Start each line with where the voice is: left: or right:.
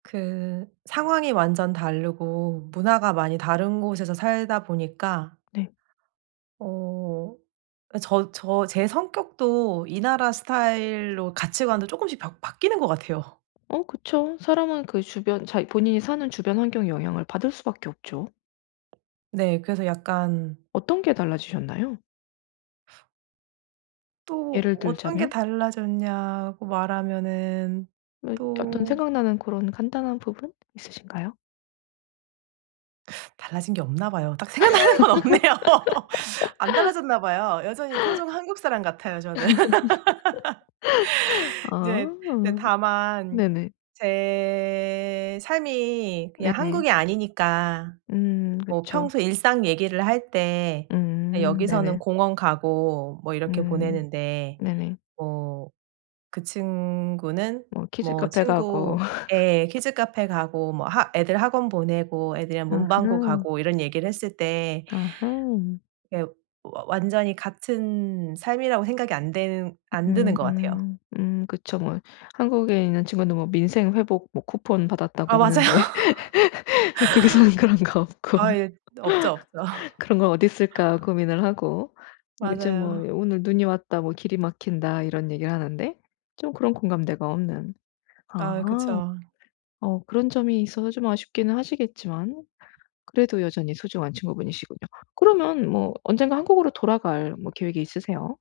right: 그 상황이 완전 다르고 문화가 많이 다른 곳에서 살다 보니까
left: 네.
right: 어 아 저 저 제 성격도 이 나라 스타일로 가치관도 쪼끔씩 바 바뀌는 것 같아요.
left: 어 그쵸. 사람은 그 주변 자기 본인이 사는 주변 환경의 영향을 받을 수밖에 없죠.
right: 네 그래서 약간
left: 어떤 게 달라지셨나요?
right: 또
left: 예를
right: 어떤 게
left: 들자면?
right: 달라졌냐고 말하면은
left: 이 어떤
right: 또
left: 생각나는 고런 간단한 부분 있으신가요?
right: 달라진 게 없나 봐요. 딱 생각나는 건 없네요. 안 달라졌나 봐요. 여전히 토종 한국 사람 같아요 저는.
left: 아.
right: 인제 이제 다만
left: 네네.
right: 제 삶이 그냥
left: 네네.
right: 한국이 아니니까
left: 음
right: 뭐
left: 그쵸.
right: 평소에 일상 얘기를 할 때
left: 음
right: 여기서는
left: 네네.
right: 공원 가고 뭐 이렇게
left: 음
right: 보내는데
left: 네네.
right: 뭐 그 친구는
left: 뭐
right: 뭐
left: 키즈카페 가고
right: 친구 예 키즈카페 가고 뭐 하 애들 학원 보내고 애들이랑 문방구
left: 아하.
right: 가고 이런 얘기를 했을 때
left: 아하.
right: 예 와 완전히 같은 삶이라고 생각이 안 드는 안 드는 것 같아요.
left: 음음. 음 그쵸 뭐. 한국에 있는 친구는 뭐 민생 회복 뭐 쿠폰
right: 아
left: 받았다고
right: 맞아요.
left: 하는데 외국에서는 그런 거
right: 아
left: 없고.
right: 예. 없죠, 없죠.
left: '그런 건 어딨을까?' 고민을 하고 요즘 뭐
right: 맞아요.
left: '오늘 눈이 왔다." 뭐 "길이 막힌다." 이런 얘기를 하는데 좀 그런 공감대가 없는
right: 아
left: 아.
right: 그쵸.
left: 어 그런 점이 있어서 좀 아쉽기는 하시겠지만 그래도 여전히 소중한 친구분이시군요. 그러면 뭐 언젠가 한국으로 돌아갈 뭐 계획이 있으세요?